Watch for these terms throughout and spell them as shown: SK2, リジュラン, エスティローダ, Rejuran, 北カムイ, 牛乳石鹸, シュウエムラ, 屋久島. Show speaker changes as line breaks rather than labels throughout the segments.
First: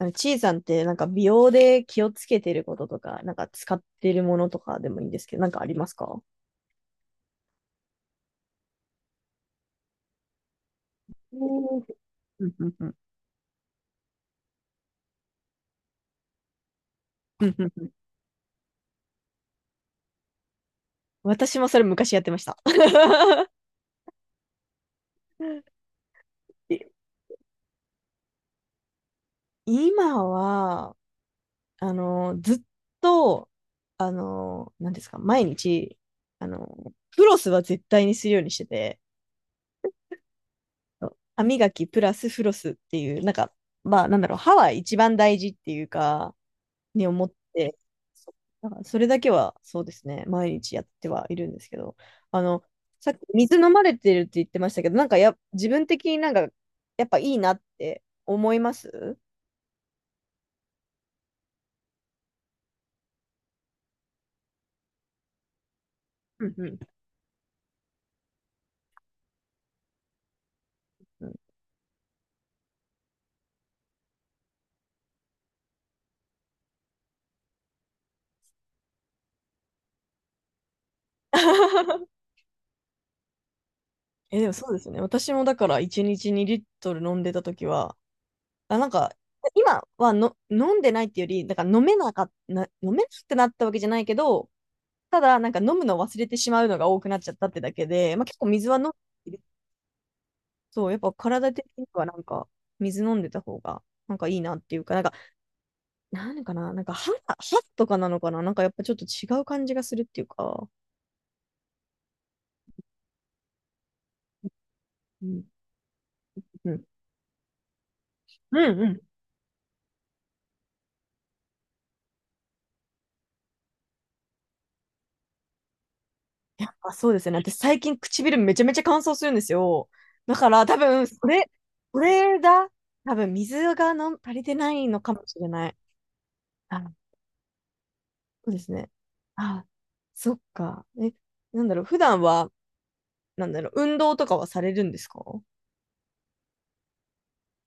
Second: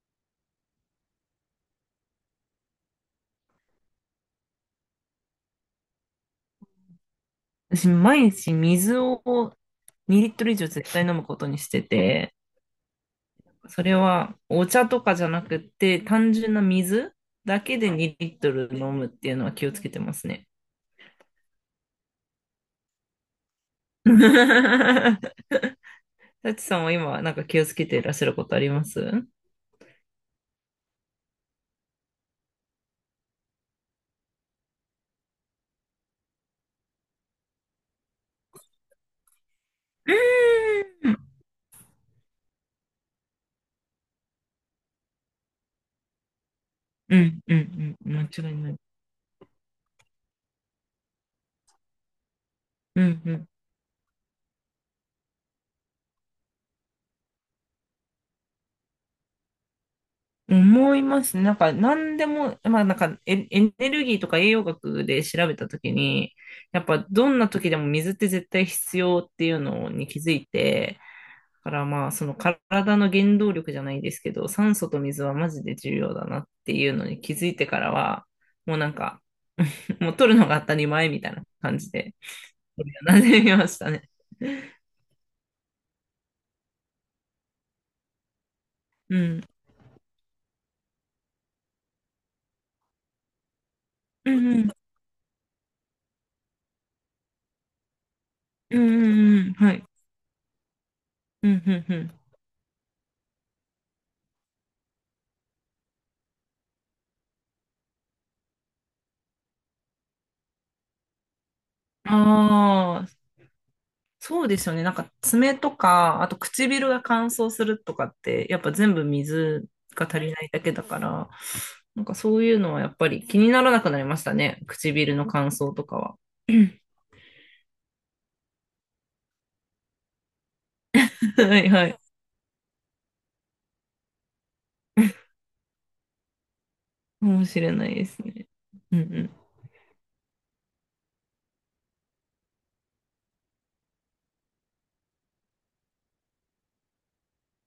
ちいさんってなんか美容で気をつけてることとか、なんか使ってるものとかでもいいんですけど、なんかありますか？
私、毎日水を2リットル以上絶対飲むことにしてて、
うんうんうん
それはお茶とかじゃなくて、単純な水
うん
だけ
う
で
ん。
2リットル飲むっていうのは気をつけてますね。
私もそれ昔やってました。
タチさ
い
んは今、なんか気をつけていらっしゃることありますう？
今は、ずっと、何ですか、毎日、フロスは絶対にするようにしてて、
ーん
歯磨きプラスフロスっていう、なんか、まあ、なんだろう、歯は一番大事っていうか、に
う
思っ
んう
て、
んうん、間
そう
違い
だ
な
か
い。
らそれだけはそうですね、毎日やってはいるんですけど、あの、
う
さっき
んうん
水飲まれてるって言ってましたけど、なんか自分的になんか、やっぱいいなって思います。
思います。ねなんか、何でも、まあ、なんかエネルギーとか栄養学で調べたときに、
うんうん
やっぱ、どんな時でも水って絶対必要っていうのに気づいて、
うん。
だからまあ、その体の原動力じゃないですけど、酸素と水はマジで重要だなっていうのに気づいてからは、もうなんか、もう取るのが当たり前みたいな感じで、なじみましたね。
え、でもそうですね。私もだから1日2リットル飲んでた時は、あ、なんか、
うん。
今はの飲んでないっていうより、だから飲めなくなったわけじゃないけ
うん
ど、
うん。
ただなんか飲むのを忘れてしまうのが多くなっちゃったってだけで、まあ、結構水は
うん
飲む。
うんうん。はい。
そう、やっぱ
う
体
ん
的
う
に
んう
は
ん。
なんか、水飲んでた方が、なんかいいなっていうか、なんか、なんかな、なんか歯、歯とかなのかな、なんかやっぱちょっと違う感じがするっていうか、
ああ、そうですよね。なんか
うん、
爪とか、あと
うん、
唇が乾燥するとかって、
う
やっぱ
んう
全
ん。
部水が足りないだけだから、なんかそういうのはやっぱり気にならなくなりましたね。唇の乾燥とかは。
やっぱ そうですよね。私最近唇めちゃめちゃ乾燥するんですよ。だから多分、それ、
はいはい。か
これだ。多分、水がの足りてないのかもしれない。あ、
もしれないですね。
そうですね。
うんうん。
あ、そっか。え、なんだろう、普段は、なんだろう、運動とかはされるんですか？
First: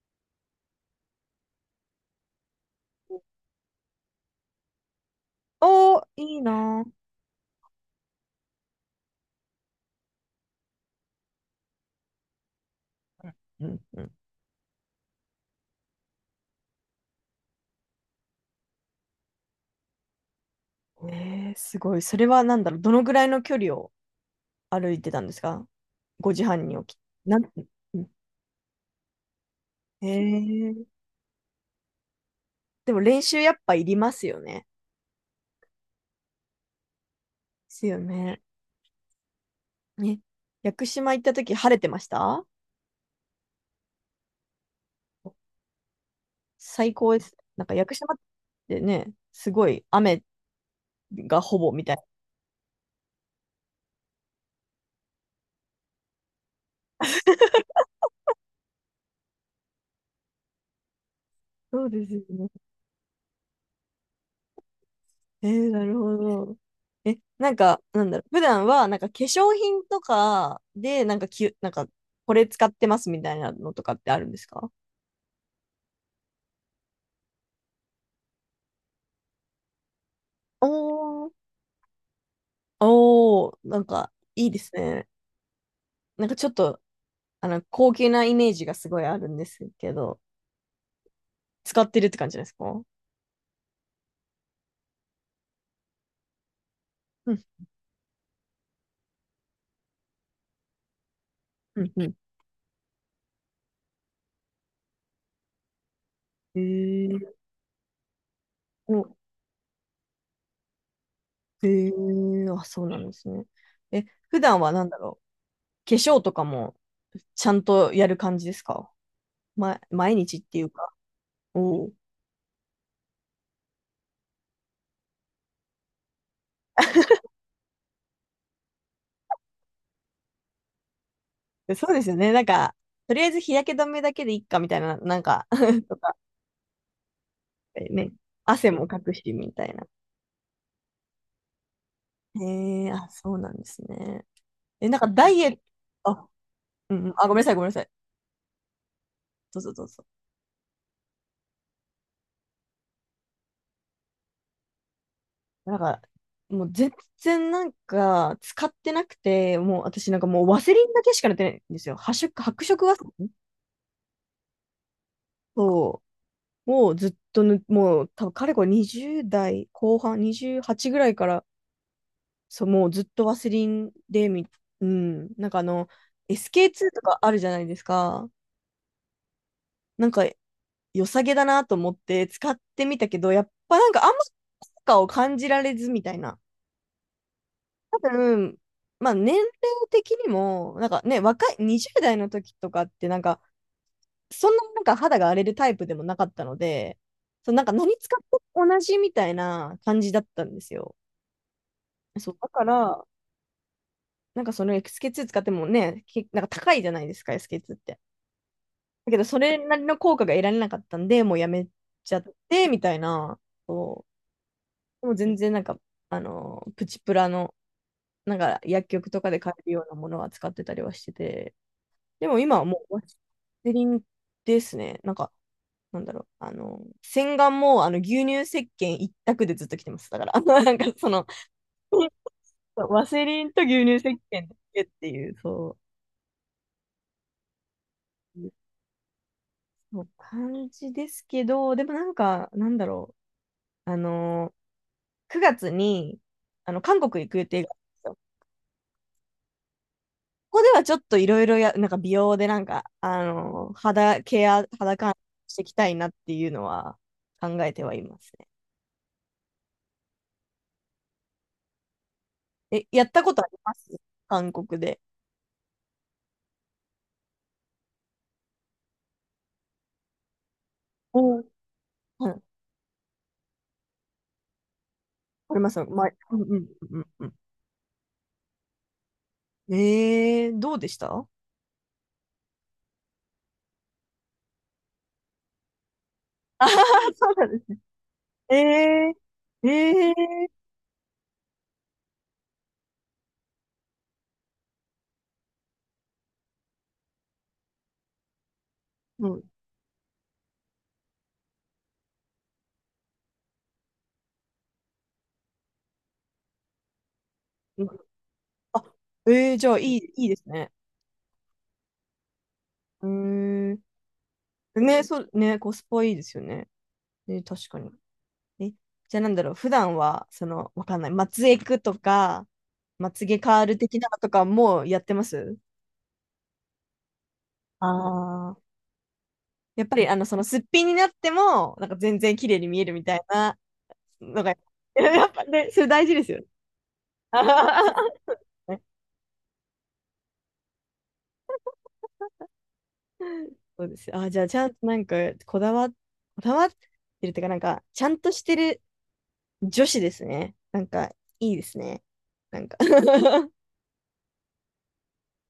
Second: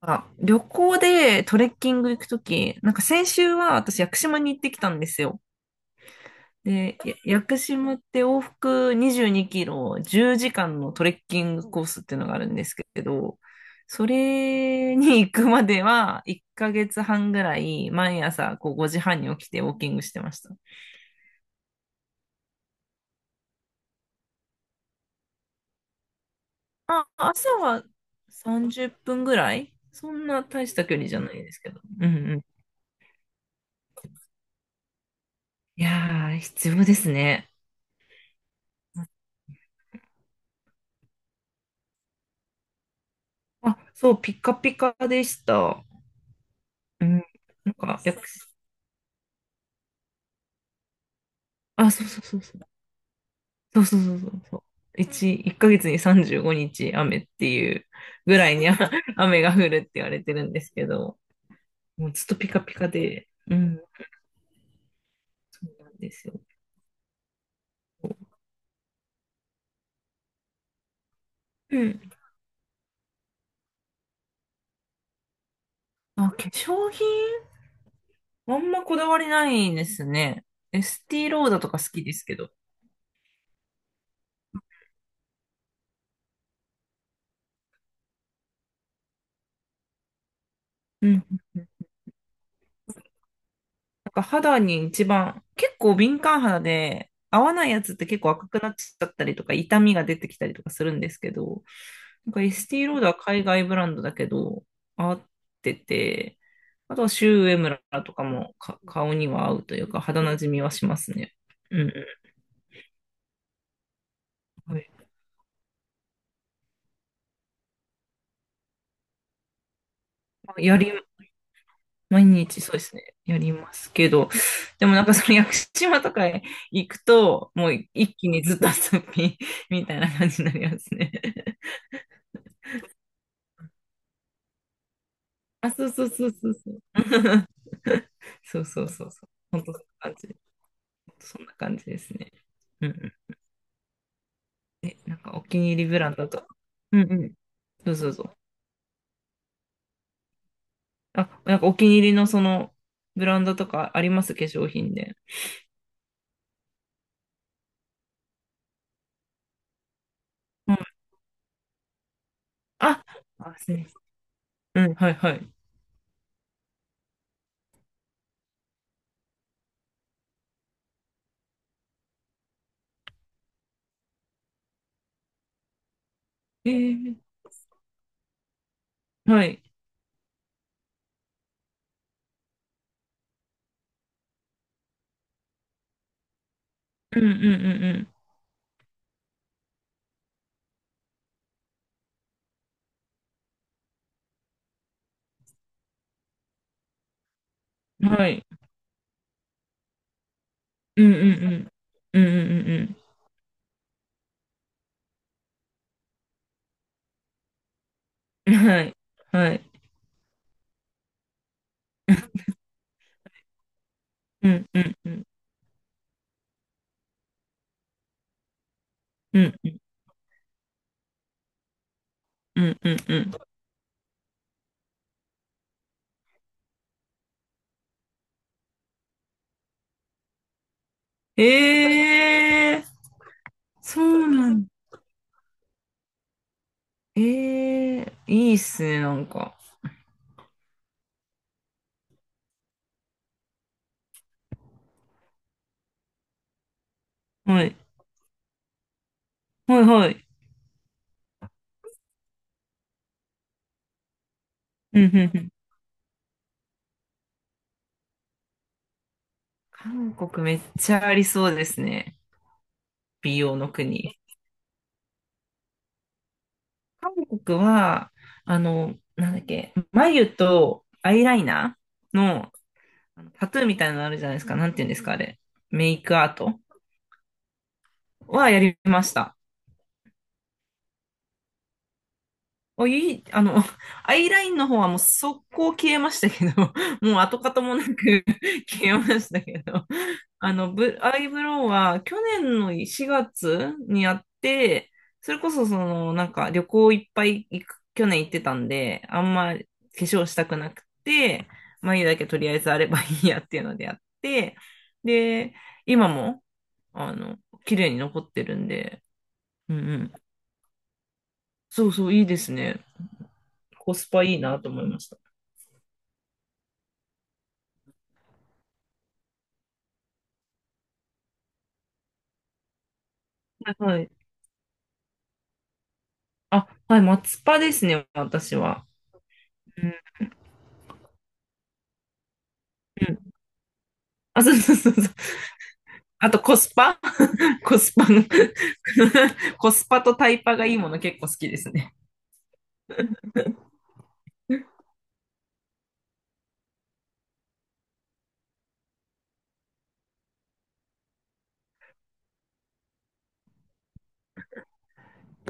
あ、旅行でトレッキング行くとき、なんか先週は私屋久島に行ってきたんですよ。
おー、いいなぁ。
で、屋久島って往復22キロ10時間のトレッキングコースっていうのがあるんですけど、
うんう
そ
ん。
れに行くまでは1ヶ月半ぐらい毎朝こう5時半に起きてウォーキングしてました。
えー、すごい。それは何だろう。どのぐらいの距離を歩いてたんですか？ 5 時半に起き。
まあ、
なん、
朝は
うん。
30分ぐらい
え
そんな大し
ー、
た距離じゃないですけど。うんうん。
でも練習やっぱいりますよね。
いやー、必要ですね。
ですよね。ね。屋久島行った時晴れてました？
あ、そう、ピカピカでした。
最
う
高で
ん。
す。なん
な
か
ん
屋久
か、
島ってね、すごい雨がほぼみ
あ、
たいな。
そうそうそうそう。そうそうそうそうそう。一ヶ月に35日雨っていうぐらいにあ 雨が降るって言われてるんですけど、
そうで
もう
すよ
ずっとピ
ね。
カピカで、うん、
え
そ
ー、
う
な
なん
る
で
ほ
すよ。
ど。え、なんか、なんだろう。普段は、なんか化粧品とかで、なんかなん
う
か、
ん。
これ使ってますみたいなのとかってあるんですか？
あ、化粧品あんまこだわりないですね。
お
エスティ
ー。
ローダとか好きですけど。
おー、なんか、いいですね。なんかちょっと、高級なイメージがすごいあるんですけど、
うん。
使ってるって感じですか？
なんか肌に一番、結構敏感肌で、
う
合
ん、
わないやつって結構赤くなっちゃったりとか、痛みが出てきたりとかするんですけど、
うん、うん。
なんかエスティ t ロードは海外ブランドだけど、合ってて、
え
あとはシ
ー、
ュウエムラとかも
お、
顔には合うというか、肌なじみはしますね。
え
うんう
ー、あ、そうなんですね。え、普段は
ん。は
なん
い、
だろう。化粧とかも、ちゃんとやる感じですか？ま、毎日っ
ま
て
あ
いうか。おー。
毎日そうですね。やりますけど、でもなんかその屋久島とかへ行くと、もう一気にずっと遊び みたいな感じになりますね。
えそうですよね。なんか、とりあえず日焼け止めだけでいいかみたいな、なんか
あ、そう
と
そう
か、
そうそうそう。
ね、
そう
汗
そ
も
う
か
そう
く
そう。
しみた
本当
い
そ
な。
んな感じ。本当そんな感じですね。
へ
う
え、あ、
ん、
そうなんですね。え、なんかダイ
お
エッ
気に入りブ
ト、
ラン
あ、
ドとか。
う
うんう
んうん、あ、ご
ん。
めんなさい、ごめんなさい。
そうそうそう。
どうぞどうぞ。
あ、なんかお気に入りのそのブランドとかあります化粧品で？
なんか、もう全然なんか使ってなくて、もう私なんかもうワ
う
セ
ん、
リンだけしか塗ってないんですよ。発色、白色は、
あ、あ、すみません。うん、はいはい。
そう、もうずっともう多分かれこれ20代後半、28ぐらいから、そう、もうずっとワセリンでうん、なんか
え
SK2 と
ー、
かあるじゃないですか。
はい。
なんか良さげだなと思って使ってみたけど、やっぱなんかあんま効果を感じられずみたいな。
うんう
多
んう
分、まあ年齢的にも、なんかね、若い、20代の時とかってなんか、そんななんか肌が荒れるタイプでもなかったので、そう、なんか何
んうん。
使って
はい。
も同じみたいな感じだったんですよ。
うんうんうん。うん
そう、だか
うん
ら、なんかその SK2 使ってもね、なんか高いじゃないですか、SK2 って。
うんうん。はい。
だけど、そ
は
れな
い。
りの効果が得られなかったんで、もうやめちゃって、みたいな。そ
うんうん
う。で
う
も
ん
全然なんか、プチプラの、なんか薬局とかで
う
買
ん
え
う
る
ん
ようなものは使ってたりはしてて、でも今
う
は
ん
も
う
う
ん
ワ
うん。
セリンですね。なんか、なんだろう。洗顔もあの牛乳石鹸一択でずっと来てます。だから、あのなんかその、
えー、
ワセリンと牛乳
そ
石
う
鹸
な
だ
んだ。
けっていう、そう、
いいっすね、なんか。
そう感じですけど、でもなんか、なんだろう。9月に、韓国行く予
は
定があ
い。
るんですよ。
はいはい。
ここではちょっといろいろなんか美容でなんか、肌ケア、肌
うんう
管
ん
理
うん。
していきたいなっていうのは考えてはいます。
韓国めっちゃありそうですね。
え、やったこ
美
とあ
容
り
の
ます？
国。
韓国で。
韓国は、あの、なんだっけ、眉とアイラ
うー
イナー
うん。
のあのタトゥーみたいなのあるじゃないですか。なんて言うんですか、あれ。
ありますよ。
メイ
まあ、
クアー
うんう
ト
んうんうん
はやりました。
うん。えー、どうでしたあ？
おいい、あの、アイラインの方はもう速攻消えましたけ
は
ど、
は
もう
そう
跡
なん
形
です。
もなく
え
消えま
え。
したけ
え
ど、
え
あ
ー。
の、アイブロウは去年の4月にやって、それこそその、なんか旅行いっぱい行く、去年行ってたんで、あ
う
ん
ん
ま化粧したくなくて、眉だけとりあえずあればいいやっていうのでやって、で、今も、あの、綺
うん。
麗に残ってるん
あ、
で、
えーじ
う
ゃ
ん
あい
う
い、
ん、
いいですね。
そうそう、いいですね。
うーん。
コスパいいなと思いま
ね、
した。
そう、ね、コスパいいですよね。えー確かに。え、じゃあなんだろう、普段は、その、わかんない、まつエクとか、まつげカー
はい
ル的
は
な
い。
のとかもやってます？
あ、はい、松パですね、
あ、
私は。う
やっ
ん
ぱりそのすっぴんになっても、なんか全然綺麗に見えるみ
う
たい
ん。
なの
あ、そ
が、
うそうそ うそう。
やっぱね、それ大事で
あ
すよ
と
ね。
コスパ コスパの
ね、
コスパとタイパがいいもの結構好きですね。
そうです。あ、じゃあちゃんとなんか、こだわってるっていうか、なんか、ちゃんとしてる女子ですね。なんか、いいですね。なんか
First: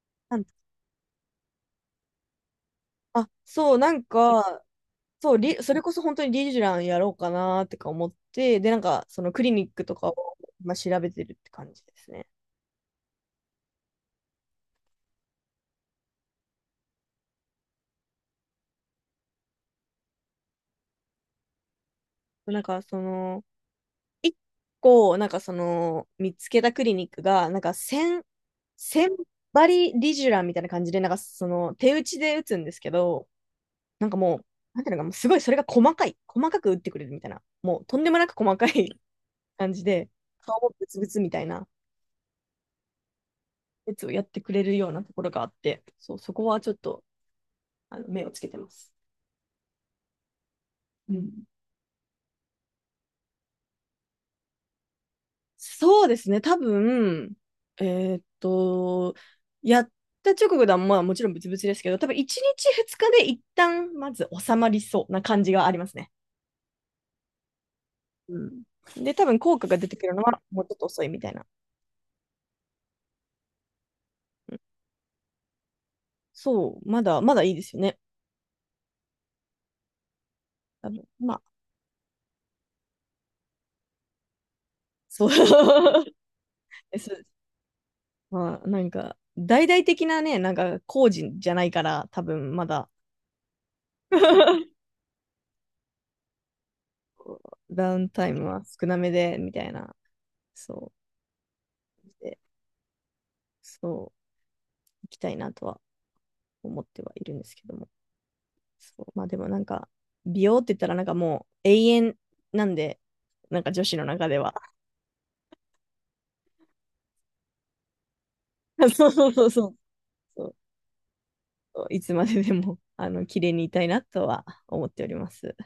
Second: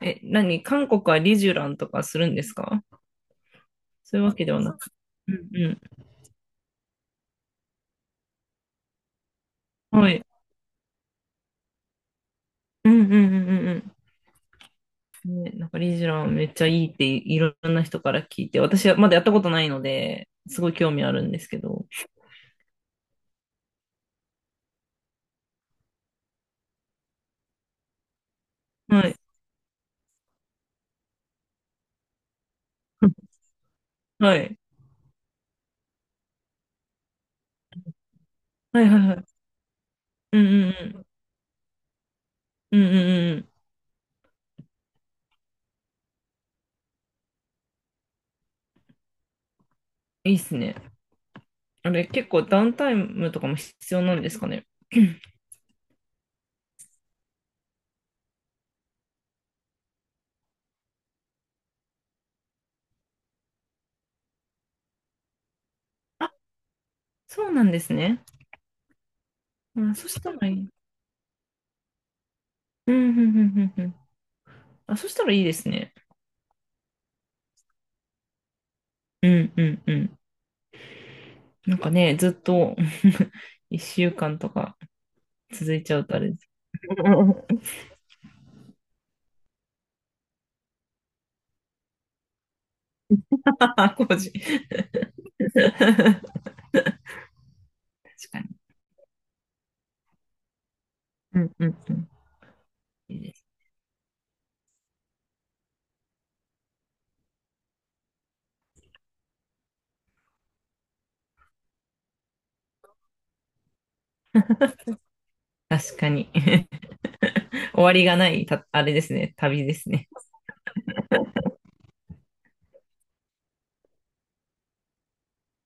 え、
なん
何韓国はリジュランとかするんですか？
あ、そう、なん
そういうわけでは
か、
なく。う
そう、
ん
そ
う
れこそ本当にリジュランやろうかなってか思って、で、なんか、そのクリニックと
ん。
か
は
を、
い。
まあ、調べてるって感じですね。
うんうんうんうんうん。ね、なんかリジュランめっちゃいいっていろんな人から聞いて、私はまだやったことないので、すごい興味あるんですけど。
なんか、その、一個、なんかその、見つけたクリニックが、なんか1 0
はい。
針リジュラみたいな感じで、なんかその、手打ちで打つんですけど、なんか
は
もう、
い。
なんていうのか、もうすごいそれが細かい、細かく打ってくれるみたいな、もうとんでもなく細かい
はいはい はい。
感じで、
うんう
顔
んう
もブツブ
ん。
ツみたいな
うんうんうんうんうんうん、
やつをやってくれるようなところがあって、そう、そこはちょっと、目をつけてます。
いいっすね。
うん。
あれ、結構ダウンタイムとかも必要なんですかね。
そうですね、多分、えーっと、やった直後では、まあもちろんブツブツですけど、多分1日2日で一旦まず収まりそうな感じがありますね。
あ、そうなんですね。
うん。で、多分効果が出
あ、
てく
そ
る
し
の
た
は
らい
もう
い。
ちょっと遅いみたいな。
うん、うん、うん、うん。うん、
うん。
あ、そしたらいいですね。
そう、まだ、まだいいですよね。
うん、うん、うん。
多分、まあ、
なんかね、ずっと 1週間とか
そう。
続いちゃう とあれです
え
けど。
そう
う
です。
んうん、
まあ、なんか、大々的なね、なんか工事じゃないから、多分まだ。
あ、工事。確
ダウンタイ
か
ム
に。
は少なめで、みたいな。そ
うん、うん、うん。
う。で、
いいです、
そう。行きたいなとは思ってはいるんですけども。そうまあでもなんか、美容って言ったらなんかもう永遠なんで、なんか女子の中では。
確かに。終わりがないた、あれ で
そう
す
そう
ね。
そう
旅
そ
で
う。
すね。
そういつまででも、綺麗にいたいなとは思っております。